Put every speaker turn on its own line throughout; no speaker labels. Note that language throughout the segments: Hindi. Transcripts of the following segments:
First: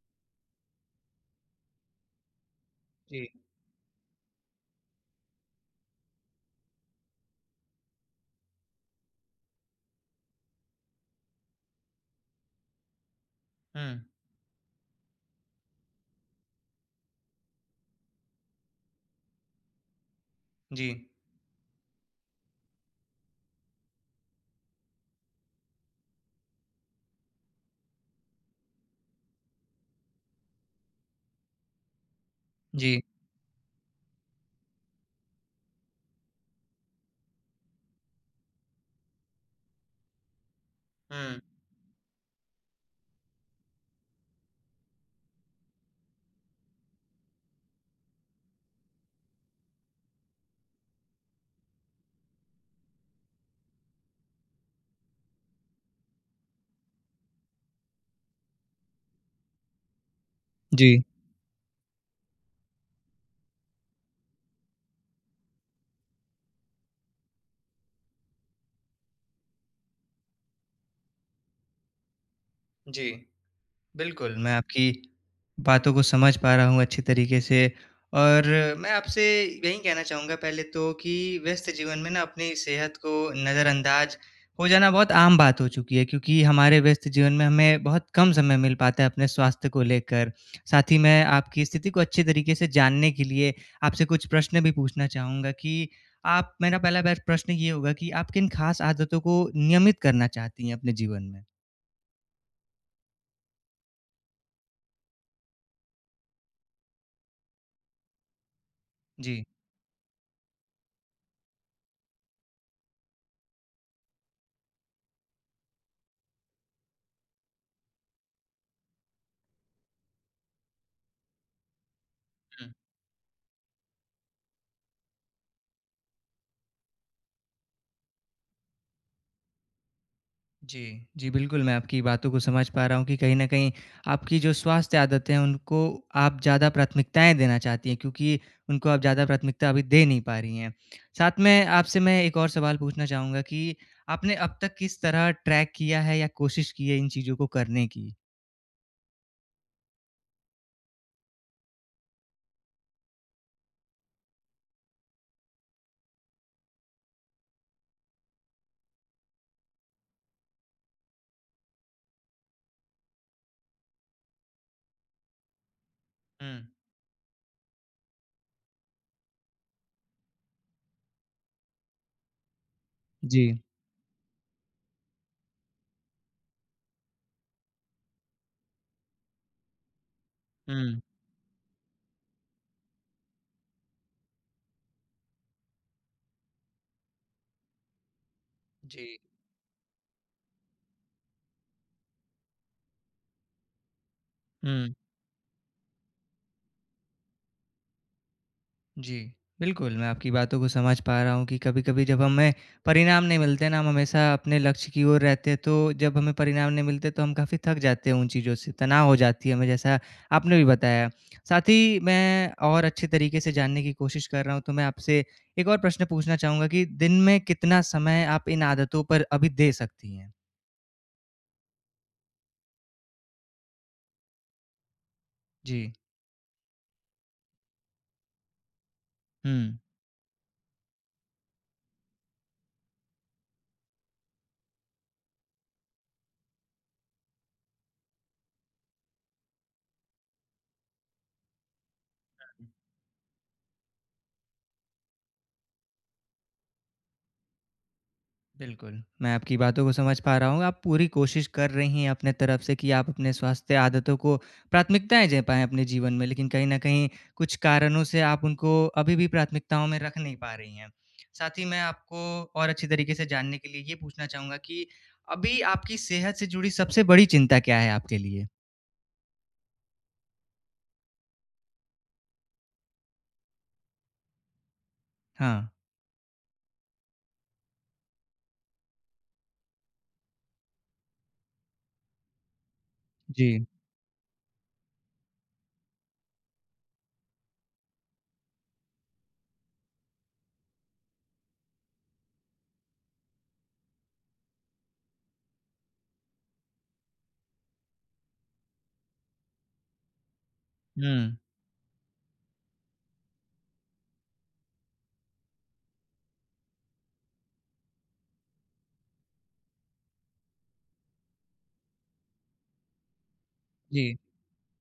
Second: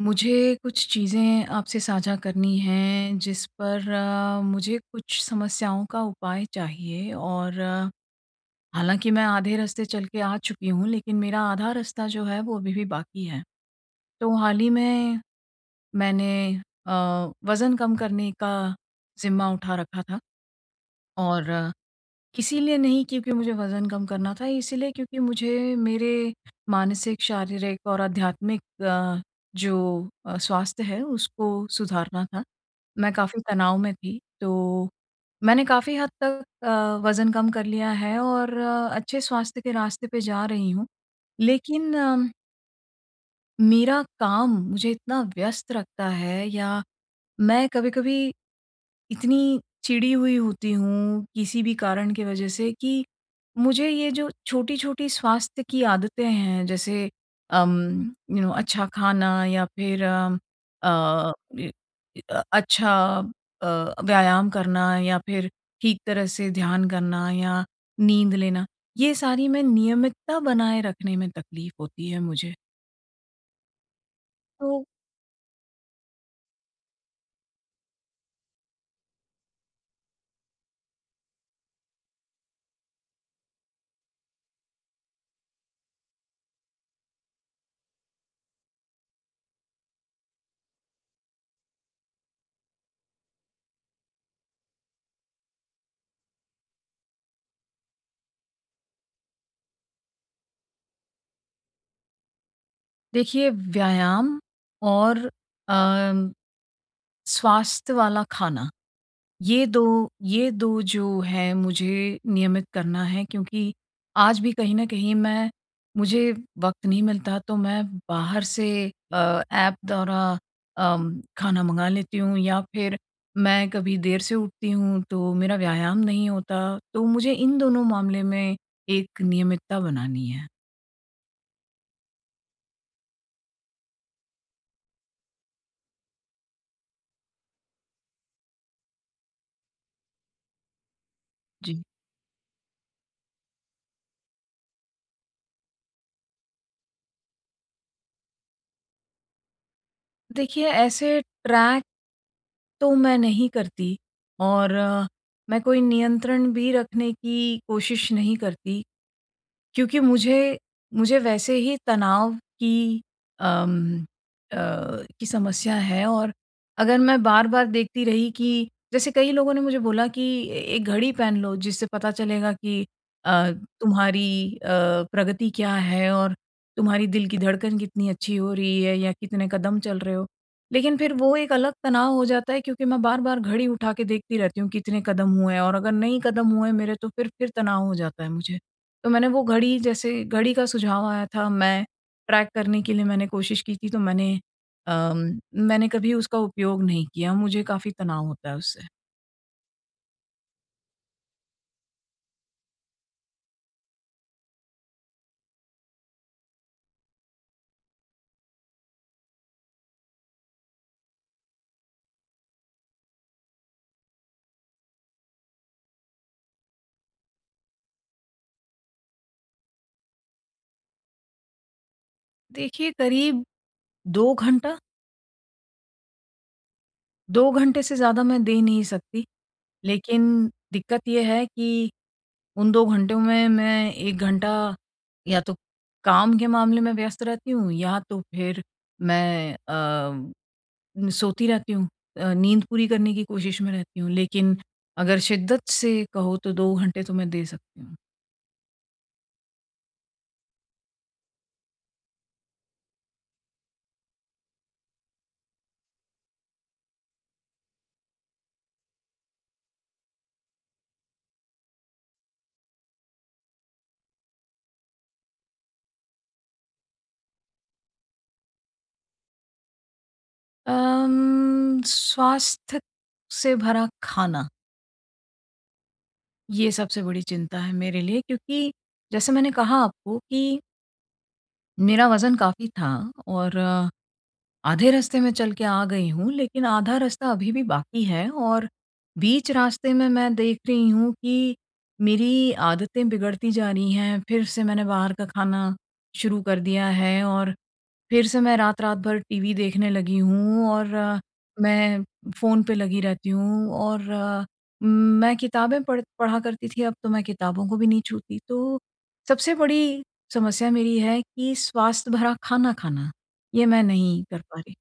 मुझे कुछ चीज़ें आपसे साझा करनी है,
जी।
जिस पर अ, मुझे कुछ समस्याओं का उपाय चाहिए और हालाँकि मैं आधे रास्ते चल के आ चुकी हूँ लेकिन मेरा आधा रास्ता जो है वो अभी भी बाकी है।
हुँ।
तो हाल ही में मैंने अ, वज़न कम करने का ज़िम्मा उठा रखा था
जी।
और इसीलिए नहीं क्योंकि मुझे वज़न कम करना था, इसीलिए क्योंकि मुझे मेरे मानसिक शारीरिक और आध्यात्मिक अ, जो अ, स्वास्थ्य है उसको सुधारना था,
जी।
मैं काफ़ी तनाव में थी। तो मैंने काफ़ी हद तक अ, वज़न कम कर लिया है और अच्छे स्वास्थ्य के रास्ते पे जा रही हूँ।
हुँ।
लेकिन अम मेरा काम मुझे इतना व्यस्त रखता है या मैं कभी-कभी इतनी चिड़ी हुई होती हूँ किसी भी कारण के वज़ह से कि मुझे ये जो छोटी-छोटी स्वास्थ्य की आदतें हैं, जैसे अम, यू नौ अच्छा खाना या फिर अम,
जी।
अ, ए ए अ, अच्छा अ, व्यायाम करना या फिर ठीक तरह से ध्यान करना या नींद लेना, ये सारी मैं नियमितता बनाए रखने में तकलीफ़ होती है मुझे।
जी। बिल्कुल, मैं
तो
आपकी बातों को समझ पा रहा हूँ अच्छी तरीके से और मैं आपसे यही कहना चाहूँगा पहले तो कि व्यस्त जीवन में ना, अपनी सेहत को नज़रअंदाज़ हो जाना बहुत आम बात हो चुकी है, क्योंकि हमारे व्यस्त जीवन में हमें बहुत कम समय मिल पाता है अपने स्वास्थ्य को लेकर। साथ ही मैं आपकी स्थिति को अच्छी तरीके से जानने के लिए आपसे कुछ प्रश्न भी पूछना चाहूँगा, कि आप मेरा पहला बेस्ट प्रश्न ये होगा कि आप किन ख़ास आदतों को नियमित करना चाहती हैं अपने जीवन में?
देखिए, व्यायाम और अम, स्वास्थ्य वाला खाना,
जी।
ये दो ये दो जो है, मुझे नियमित करना है, क्योंकि आज भी कहीं न कहीं मैं मुझे वक़्त नहीं मिलता, तो मैं बाहर से अ, ऐप द्वारा अम, खाना मँगा लेती हूँ या
हुँ।
फिर मैं कभी देर से उठती हूँ, तो मेरा व्यायाम नहीं होता। तो मुझे इन दोनों मामले में एक नियमितता बनानी है।
जी। जी, बिल्कुल मैं आपकी बातों को समझ पा रहा हूँ कि कहीं न कहीं आपकी जो स्वास्थ्य आदतें हैं, उनको आप ज़्यादा प्राथमिकताएँ देना चाहती हैं, क्योंकि उनको आप ज़्यादा प्राथमिकता अभी दे नहीं पा रही हैं। साथ में
जी।
आपसे मैं 1 और सवाल पूछना चाहूँगा कि आपने अब तक किस तरह ट्रैक किया है या कोशिश की है इन चीज़ों को करने की?
देखिए, ऐसे ट्रैक तो मैं नहीं करती और मैं कोई नियंत्रण भी रखने की कोशिश नहीं करती, क्योंकि मुझे मुझे वैसे ही तनाव की अम, अ, की समस्या है और
हुँ।
अगर मैं बार-बार देखती रही कि जैसे कई लोगों ने मुझे बोला कि, "ए एक घड़ी पहन लो, जिससे पता चलेगा कि अ,
जी।
तुम्हारी अ, प्रगति क्या है और तुम्हारी दिल की धड़कन कितनी अच्छी हो रही है या कितने कदम चल रहे हो।" लेकिन
हुँ।
फिर वो एक अलग तनाव हो जाता है क्योंकि मैं बार-बार घड़ी उठा के देखती रहती हूँ, कितने कदम हुए हैं और अगर नहीं कदम हुए मेरे, तो फिर फिर तनाव हो जाता है मुझे। तो
जी।
मैंने वो घड़ी जैसे घड़ी का सुझाव आया था, मैं ट्रैक करने के लिए मैंने कोशिश की थी, तो मैंने
हुँ।
अम, मैंने कभी उसका उपयोग नहीं किया, मुझे काफ़ी तनाव होता है उससे।
जी। बिल्कुल, मैं आपकी बातों को समझ पा रहा हूँ कि कभी-कभी जब हमें परिणाम नहीं मिलते ना, हम हमेशा अपने लक्ष्य की ओर रहते हैं, तो, जब हमें परिणाम नहीं मिलते, तो हम काफ़ी थक जाते हैं उन चीज़ों से, तनाव हो जाती है हमें, जैसा आपने भी बताया। साथ ही मैं और अच्छे तरीके से जानने की कोशिश कर रहा हूँ, तो मैं आपसे एक और प्रश्न पूछना चाहूँगा कि दिन में कितना समय आप इन आदतों पर अभी दे सकती हैं?
देखिए करीब 2 घंटा।
जी।
2 घंटे से ज़्यादा मैं दे नहीं सकती,
हुँ।
लेकिन दिक्कत ये है कि उन 2 घंटों में मैं 1 घंटा, या तो काम के मामले में व्यस्त रहती हूँ या तो फिर मैं अ, सोती रहती हूँ अ, नींद पूरी करने की कोशिश में रहती हूँ लेकिन अगर शिद्दत से कहो तो 2 घंटे तो मैं दे सकती हूँ।
बिल्कुल, मैं आपकी बातों को समझ पा रहा हूँ आप पूरी कोशिश कर रही हैं अपने तरफ से कि आप अपने स्वास्थ्य आदतों को प्राथमिकताएँ दे पाएँ अपने जीवन में लेकिन कहीं न कहीं, कुछ कारणों से आप उनको अभी भी प्राथमिकताओं में रख नहीं पा रही हैं, साथ ही मैं आपको और अच्छी तरीके से जानने के लिए ये पूछना चाहूँगा कि अभी आपकी सेहत से जुड़ी सबसे बड़ी चिंता क्या है आपके लिए?
अम, स्वास्थ्य से भरा खाना।
हाँ।
ये सबसे बड़ी चिंता है मेरे लिए क्योंकि जैसे मैंने कहा आपको कि मेरा वज़न काफ़ी था और
जी।
आधे रास्ते मैं चल के आ गई हूँ लेकिन आधा रास्ता अभी भी बाकी है, और बीच रास्ते में मैं देख रही हूँ कि मेरी आदतें बिगड़ती जा रही हैं फिर से मैंने बाहर का खाना शुरू कर दिया है और फिर से मैं रात-रात भर टीवी देखने लगी हूँ और
हुँ।
मैं फ़ोन पे लगी रहती हूँ और मैं किताबें पढ़ पढ़ा करती थी अब तो मैं किताबों को भी नहीं छूती तो सबसे बड़ी समस्या मेरी है कि स्वास्थ्य भरा खाना खाना, ये मैं
जी।
नहीं कर पा रही।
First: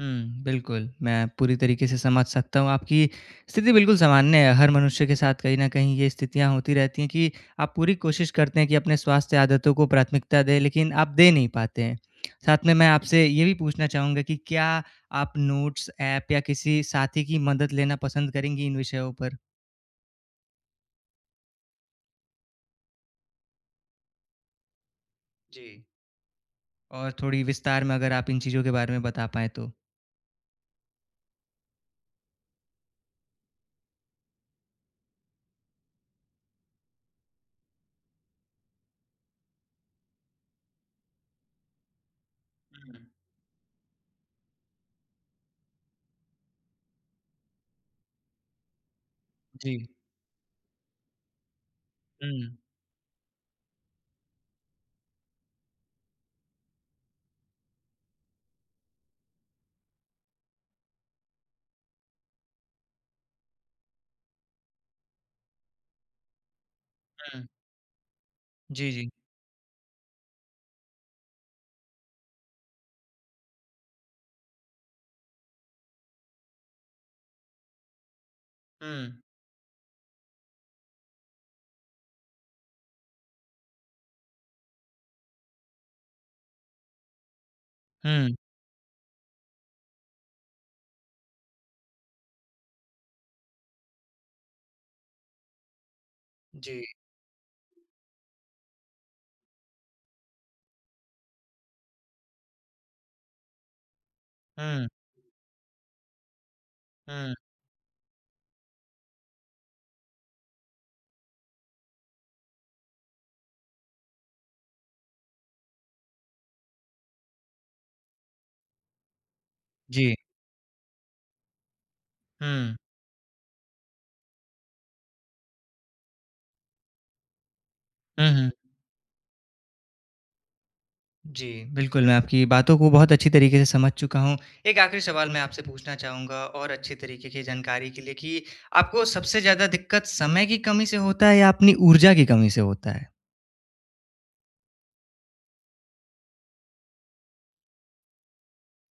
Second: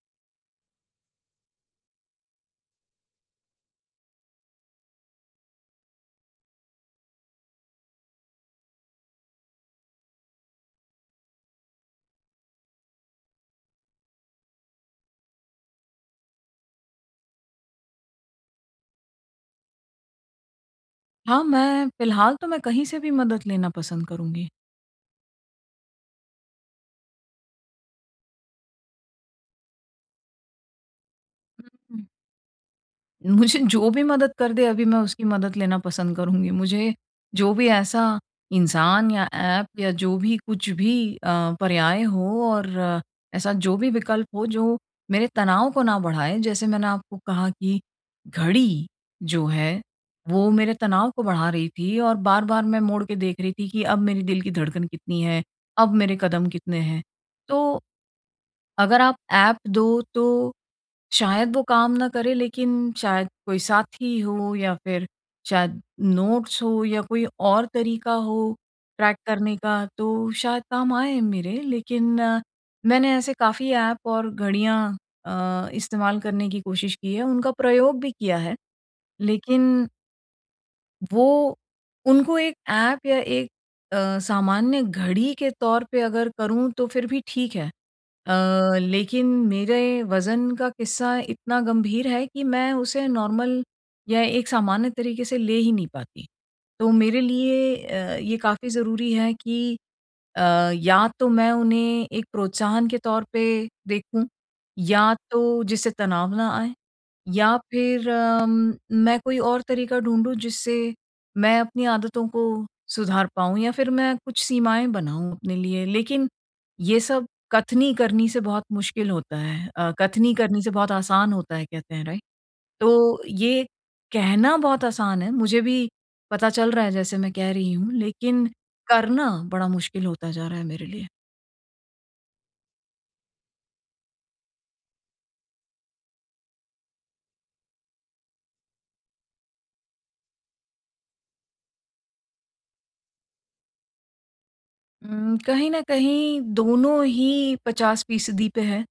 हुँ, बिल्कुल मैं पूरी तरीके से समझ सकता हूँ आपकी स्थिति बिल्कुल सामान्य है हर मनुष्य के साथ कहीं न कहीं ये स्थितियाँ होती रहती हैं कि आप पूरी कोशिश करते हैं कि अपने स्वास्थ्य आदतों को प्राथमिकता दें, लेकिन आप दे नहीं पाते हैं, साथ में, मैं आपसे ये भी पूछना चाहूँगा कि क्या आप नोट्स ऐप या किसी साथी की मदद लेना पसंद करेंगी इन विषयों पर?
हाँ, मैं फिलहाल तो मैं कहीं से भी मदद लेना पसंद करुँगी।
जी। और थोड़ी विस्तार में अगर आप इन चीज़ों के बारे में बता पाएँ तो।
उ, हुँ। मुझे जो भी मदद कर दे अभी मैं उसकी मदद लेना पसंद करुँगी। मुझे जो भी ऐसा इंसान या ऐप या जो भी कुछ भी अ, पर्याय हो और
हुँ।
ऐसा जो भी विकल्प हो जो मेरे तनाव को ना बढ़ाए। जैसे मैंने आपको कहा कि घड़ी जो है
जी।
वो मेरे तनाव को बढ़ा रही थी और
हुँ।
बार-बार मैं मोड़ के देख रही थी कि अब मेरे दिल की धड़कन कितनी है? अब मेरे कदम कितने हैं? तो अगर आप ऐप दो तो शायद वो काम ना करे लेकिन शायद कोई साथी हो या फिर शायद नोट्स हो या कोई
हुँ।
और तरीका हो
जी, जी।
ट्रैक करने का तो शायद काम आए मेरे लेकिन मैंने ऐसे काफ़ी ऐप और घड़ियाँ अ, इस्तेमाल करने की कोशिश की है, उनका प्रयोग भी किया है
हुँ।
लेकिन वो उनको एक ऐप या एक अ, सामान्य घड़ी के तौर पे अगर करूँ तो फिर भी ठीक है
हुँ।
अ, लेकिन मेरे वज़न का किस्सा इतना गंभीर है कि मैं उसे नॉर्मल या एक सामान्य तरीके से ले ही नहीं पाती।
जी।
तो मेरे लिए अ, ये काफ़ी ज़रूरी है कि अ, या तो मैं उन्हें एक प्रोत्साहन के तौर पे देखूँ
हुँ।
या तो जिससे तनाव ना आए
हुँ।
या फिर अम, मैं कोई और तरीका ढूँढूँ जिससे मैं अपनी आदतों को सुधार पाऊँ या फिर मैं कुछ सीमाएँ बनाऊँ अपने लिए, लेकिन ये सब कथनी करनी से बहुत मुश्किल होता है अ,
जी।
कथनी करनी से बहुत आसान होता है कहते हैं राइट
हुँ।
तो ये कहना बहुत आसान है, मुझे भी पता चल रहा है जैसे मैं कह रही हूँ
हुँ,
लेकिन
हुँ।
करना बड़ा मुश्किल होता जा रहा है मेरे लिए।
जी, बिल्कुल मैं आपकी बातों को बहुत अच्छी तरीके से समझ चुका हूँ। एक आख़िरी सवाल मैं आपसे पूछना चाहूँगा और अच्छी तरीके की जानकारी के लिए कि आपको सबसे ज़्यादा दिक्कत समय की कमी से होता है? या अपनी ऊर्जा की कमी से होता है?
उम, कहीं न कहीं दोनों ही 50 फीसदी पे है।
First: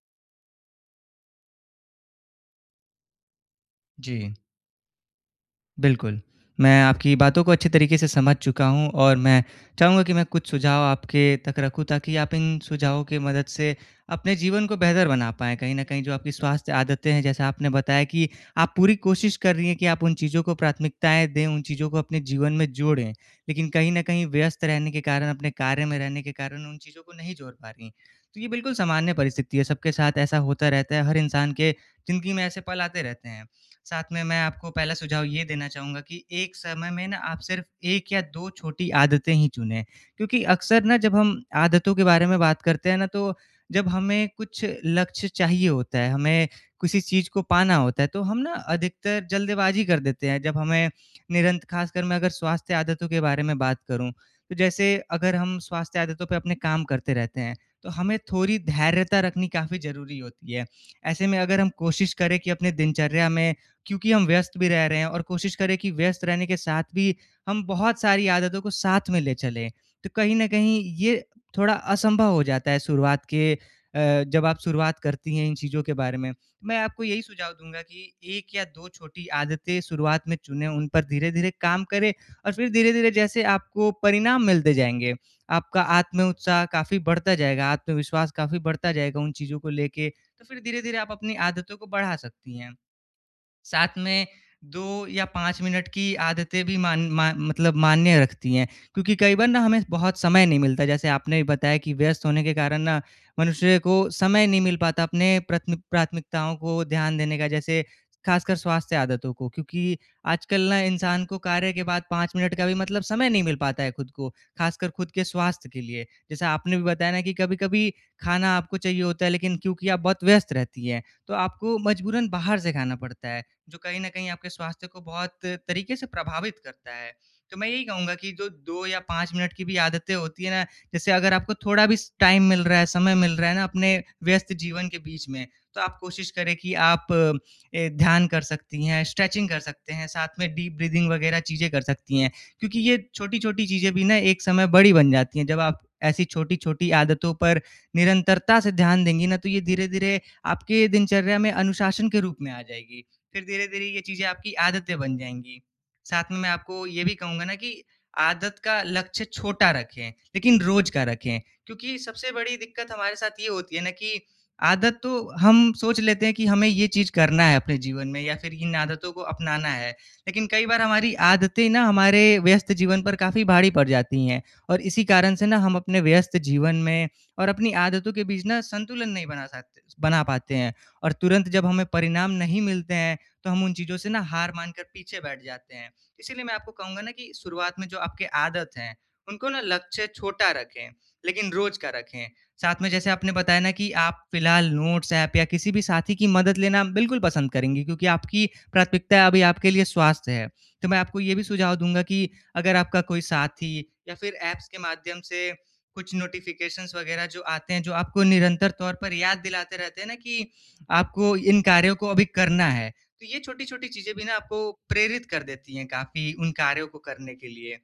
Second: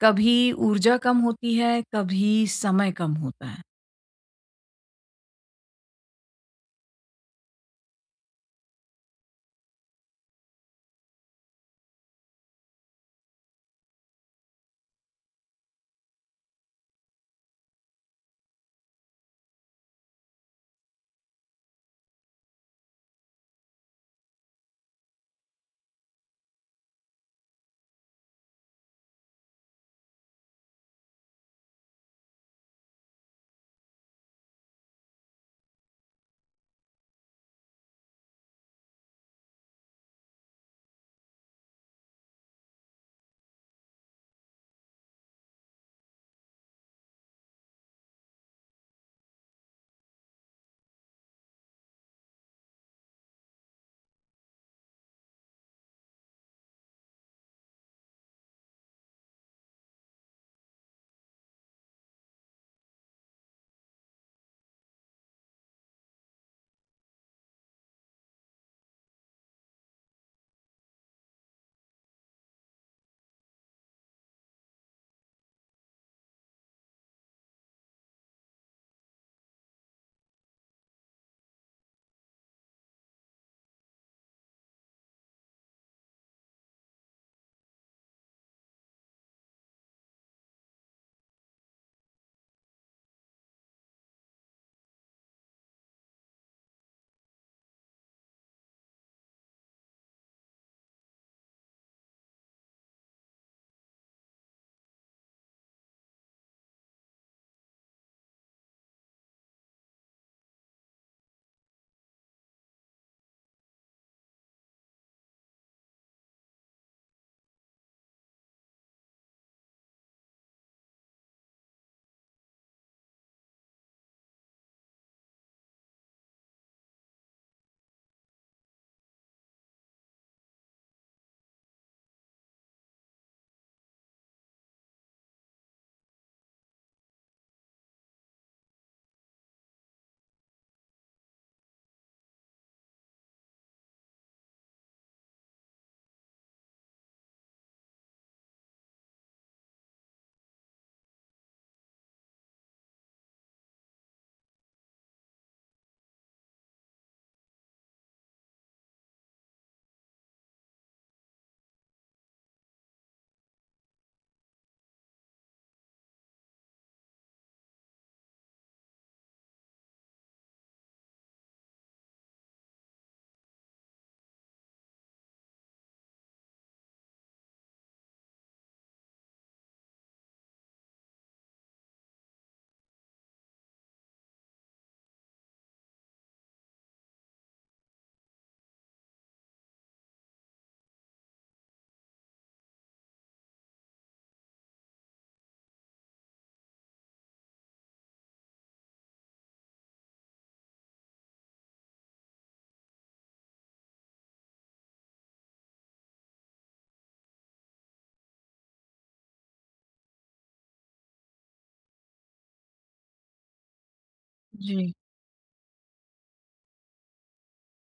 कभी ऊर्जा कम होती है, कभी समय कम होता है।
जी। बिल्कुल। मैं आपकी बातों को अच्छी तरीके से समझ चुका हूँ और मैं चाहूँगा कि मैं कुछ सुझाव आपके तक रखूँ, ताकि आप इन सुझावों की मदद से अपने जीवन को बेहतर बना पाएँ। कहीं न कहीं जो आपकी स्वास्थ्य आदतें हैं जैसा आपने बताया कि आप पूरी कोशिश कर रही हैं कि, आप उन चीज़ों को प्राथमिकताएँ दें उन चीज़ों को अपने जीवन में जोड़ें। लेकिन कहीं न कहीं व्यस्त रहने के कारण अपने कार्य में रहने के कारण उन चीज़ों को नहीं जोड़ पा रही हैं। तो ये बिल्कुल सामान्य परिस्थिति है सबके साथ ऐसा होता रहता है, हर इंसान के ज़िंदगी में ऐसे पल आते रहते हैं। साथ में मैं आपको पहला सुझाव ये देना चाहूँगा कि, एक समय में ना आप सिर्फ़ 1 या 2 छोटी आदतें ही चुनें। क्योंकि अक्सर ना जब हम आदतों के बारे में बात करते हैं ना तो, जब हमें कुछ लक्ष्य चाहिए होता है, हमें किसी चीज़ को पाना होता है, तो हम ना अधिकतर जल्दबाजी कर देते हैं, जब हमें निरंत ख़ासकर मैं अगर स्वास्थ्य आदतों के बारे में बात करूँ। तो जैसे अगर हम स्वास्थ्य आदतों पे अपने काम करते रहते हैं, तो हमें थोड़ी धैर्यता रखनी काफ़ी ज़रूरी होती है। ऐसे में अगर हम कोशिश करें कि अपने दिनचर्या में क्योंकि हम व्यस्त भी रह रहे हैं और कोशिश करें कि व्यस्त रहने के साथ भी हम बहुत सारी आदतों को साथ में ले चलें। तो कहीं न कहीं ये थोड़ा असंभव हो जाता है शुरुआत के अ, जब आप शुरुआत करती हैं इन चीज़ों के बारे में। मैं आपको यही सुझाव दूँगा कि 1 या 2 छोटी आदतें शुरुआत में चुने उन पर धीरे-धीरे काम करें और फ़िर धीरे-धीरे जैसे आपको परिणाम मिलते जाएँगे, आपका आत्म-उत्साह काफ़ी बढ़ता जाएगा, आत्मविश्वास काफ़ी बढ़ता जाएगा उन चीज़ों को लेके, तो फ़िर धीरे-धीरे आप अपनी आदतों को बढ़ा सकती हैं। साथ में 2 या 5 मिनट की आदतें भी मान मा मतलब मान्य रखती हैं। क्योंकि कई बार ना हमें बहुत समय नहीं मिलता है जैसे आपने बताया कि व्यस्त होने के कारण ना, मनुष्य को समय नहीं मिल पाता अपने प्रथमिक प्राथमिकताओं को ध्यान देने का जैसे ख़ासकर स्वास्थ्य आदतों को। क्योंकि आजकल ना इंसान को कार्य के बाद 5 मिनट का भी मतलब समय नहीं मिल पाता है खुद को, ख़ासकर खुद के स्वास्थ्य के लिए। जैसा आपने भी बताया ना कि कभी-कभी खाना आपको चाहिए होता है लेकिन क्योंकि आप बहुत व्यस्त रहती हैं, तो आपको मजबूरन बाहर से खाना पड़ता है। जो कहीं न कहीं आपके स्वास्थ्य को बहुत तरीके से प्रभावित करता है। तो मैं यही कहूँगा कि जो 2 या 5 मिनट की भी आदतें होती हैं ना, जैसे अगर आपको थोड़ा भी स टाइम मिल रहा है, समय मिल रहा है ना अपने व्यस्त जीवन के बीच में, तो आप कोशिश करें कि आप अ, ध्यान कर सकती हैं, स्ट्रेचिंग कर सकते हैं, साथ में डीप ब्रीदिंग वग़ैरह चीज़ें कर सकती हैं। क्योंकि ये छोटी-छोटी चीज़ें भी ना एक समय बड़ी बन जाती हैं। जब आप ऐसी छोटी-छोटी आदतों पर निरंतरता से ध्यान देंगी ना तो ये धीरे-धीरे आपके दिनचर्या में अनुशासन के रूप में आ जाएगी, फ़िर धीरे-धीरे ये चीज़ें आपकी आदतें बन जाएँगी। साथ में मैं आपको ये भी कहूँगा ना कि आदत का लक्ष्य छोटा रखें, लेकिन रोज़ का रखें। क्योंकि सबसे बड़ी दिक्कत हमारे साथ ये होती है ना कि, आदत तो हम सोच लेते हैं कि हमें ये चीज़ करना है अपने जीवन में या फ़िर इन आदतों को अपनाना है। लेकिन कई बार हमारी आदतें ना हमारे व्यस्त जीवन पर काफ़ी भारी पड़ जाती हैं और इसी कारण से ना हम अपने व्यस्त जीवन में और अपनी आदतों के बीच संतुलन नहीं बना साते बना पाते हैं। और तुरंत जब हमें परिणाम नहीं मिलते हैं, तो हम उन चीज़ों से ना हार मानकर पीछे बैठ जाते हैं। इसीलिए मैं आपको कहूँगा ना कि शुरुआत में जो आपके आदत है, उनको ना लक्ष्य छोटा रखें, लेकिन रोज़ का रखें। साथ में जैसे आपने, बताया ना कि आप फिलहाल नोट्स ऐप या किसी भी साथी की मदद लेना बिल्कुल पसंद करेंगी क्योंकि आपकी प्राथमिकता अभी आपके लिए स्वास्थ्य है। तो मैं आपको ये भी सुझाव दूँगा कि, अगर आपका कोई साथी या फ़िर ऐप्स के माध्यम से कुछ नोटिफ़िकेशन्स वग़ैरह जो आते हैं जो आपको निरंतर तौर पर याद दिलाते रहते हैं ना कि, आपको इन कार्यों को अभी करना है। तो ये छोटी-छोटी चीज़ें भी ना आपको
जी।
प्रेरित कर देती है काफ़ी उन कार्यों को करने के लिए।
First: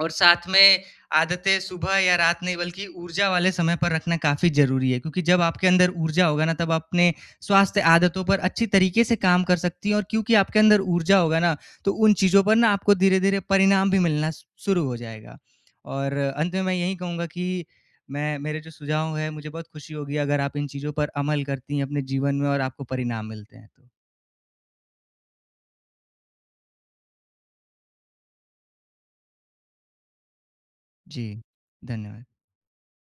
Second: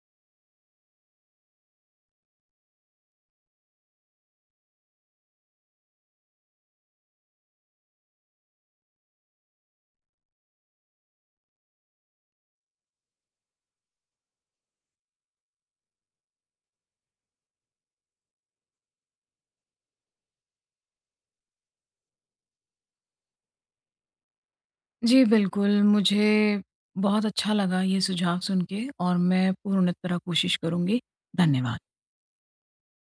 और साथ में आदतें सुबह या रात नहीं बल्कि ऊर्जा वाले समय पर रखना काफ़ी ज़रूरी है, क्योंकि जब आपके अंदर ऊर्जा होगा ना तब अपने स्वास्थ्य आदतों पर अच्छी तरीके से काम कर सकती है। और क्योंकि आपके अंदर ऊर्जा होगा ना तो उन चीज़ों पर ना आपको धीरे-धीरे परिणाम भी मिलना शु शुरू हो जाएगा। और अंत में मैं यही कहूँगा कि मैं मेरे जो सुझाव हैं मुझे बहुत खुशी होगी अगर आप इन चीज़ों पर अमल करती हैं अपने जीवन में और आपको परिणाम मिलते हैं तो।
जी, बिल्कुल मुझे बहुत अच्छा लगा ये सुझाव सुनके और मैं पूर्ण तरह कोशिश करूँगी।
जी,
धन्यवाद।
धन्यवाद।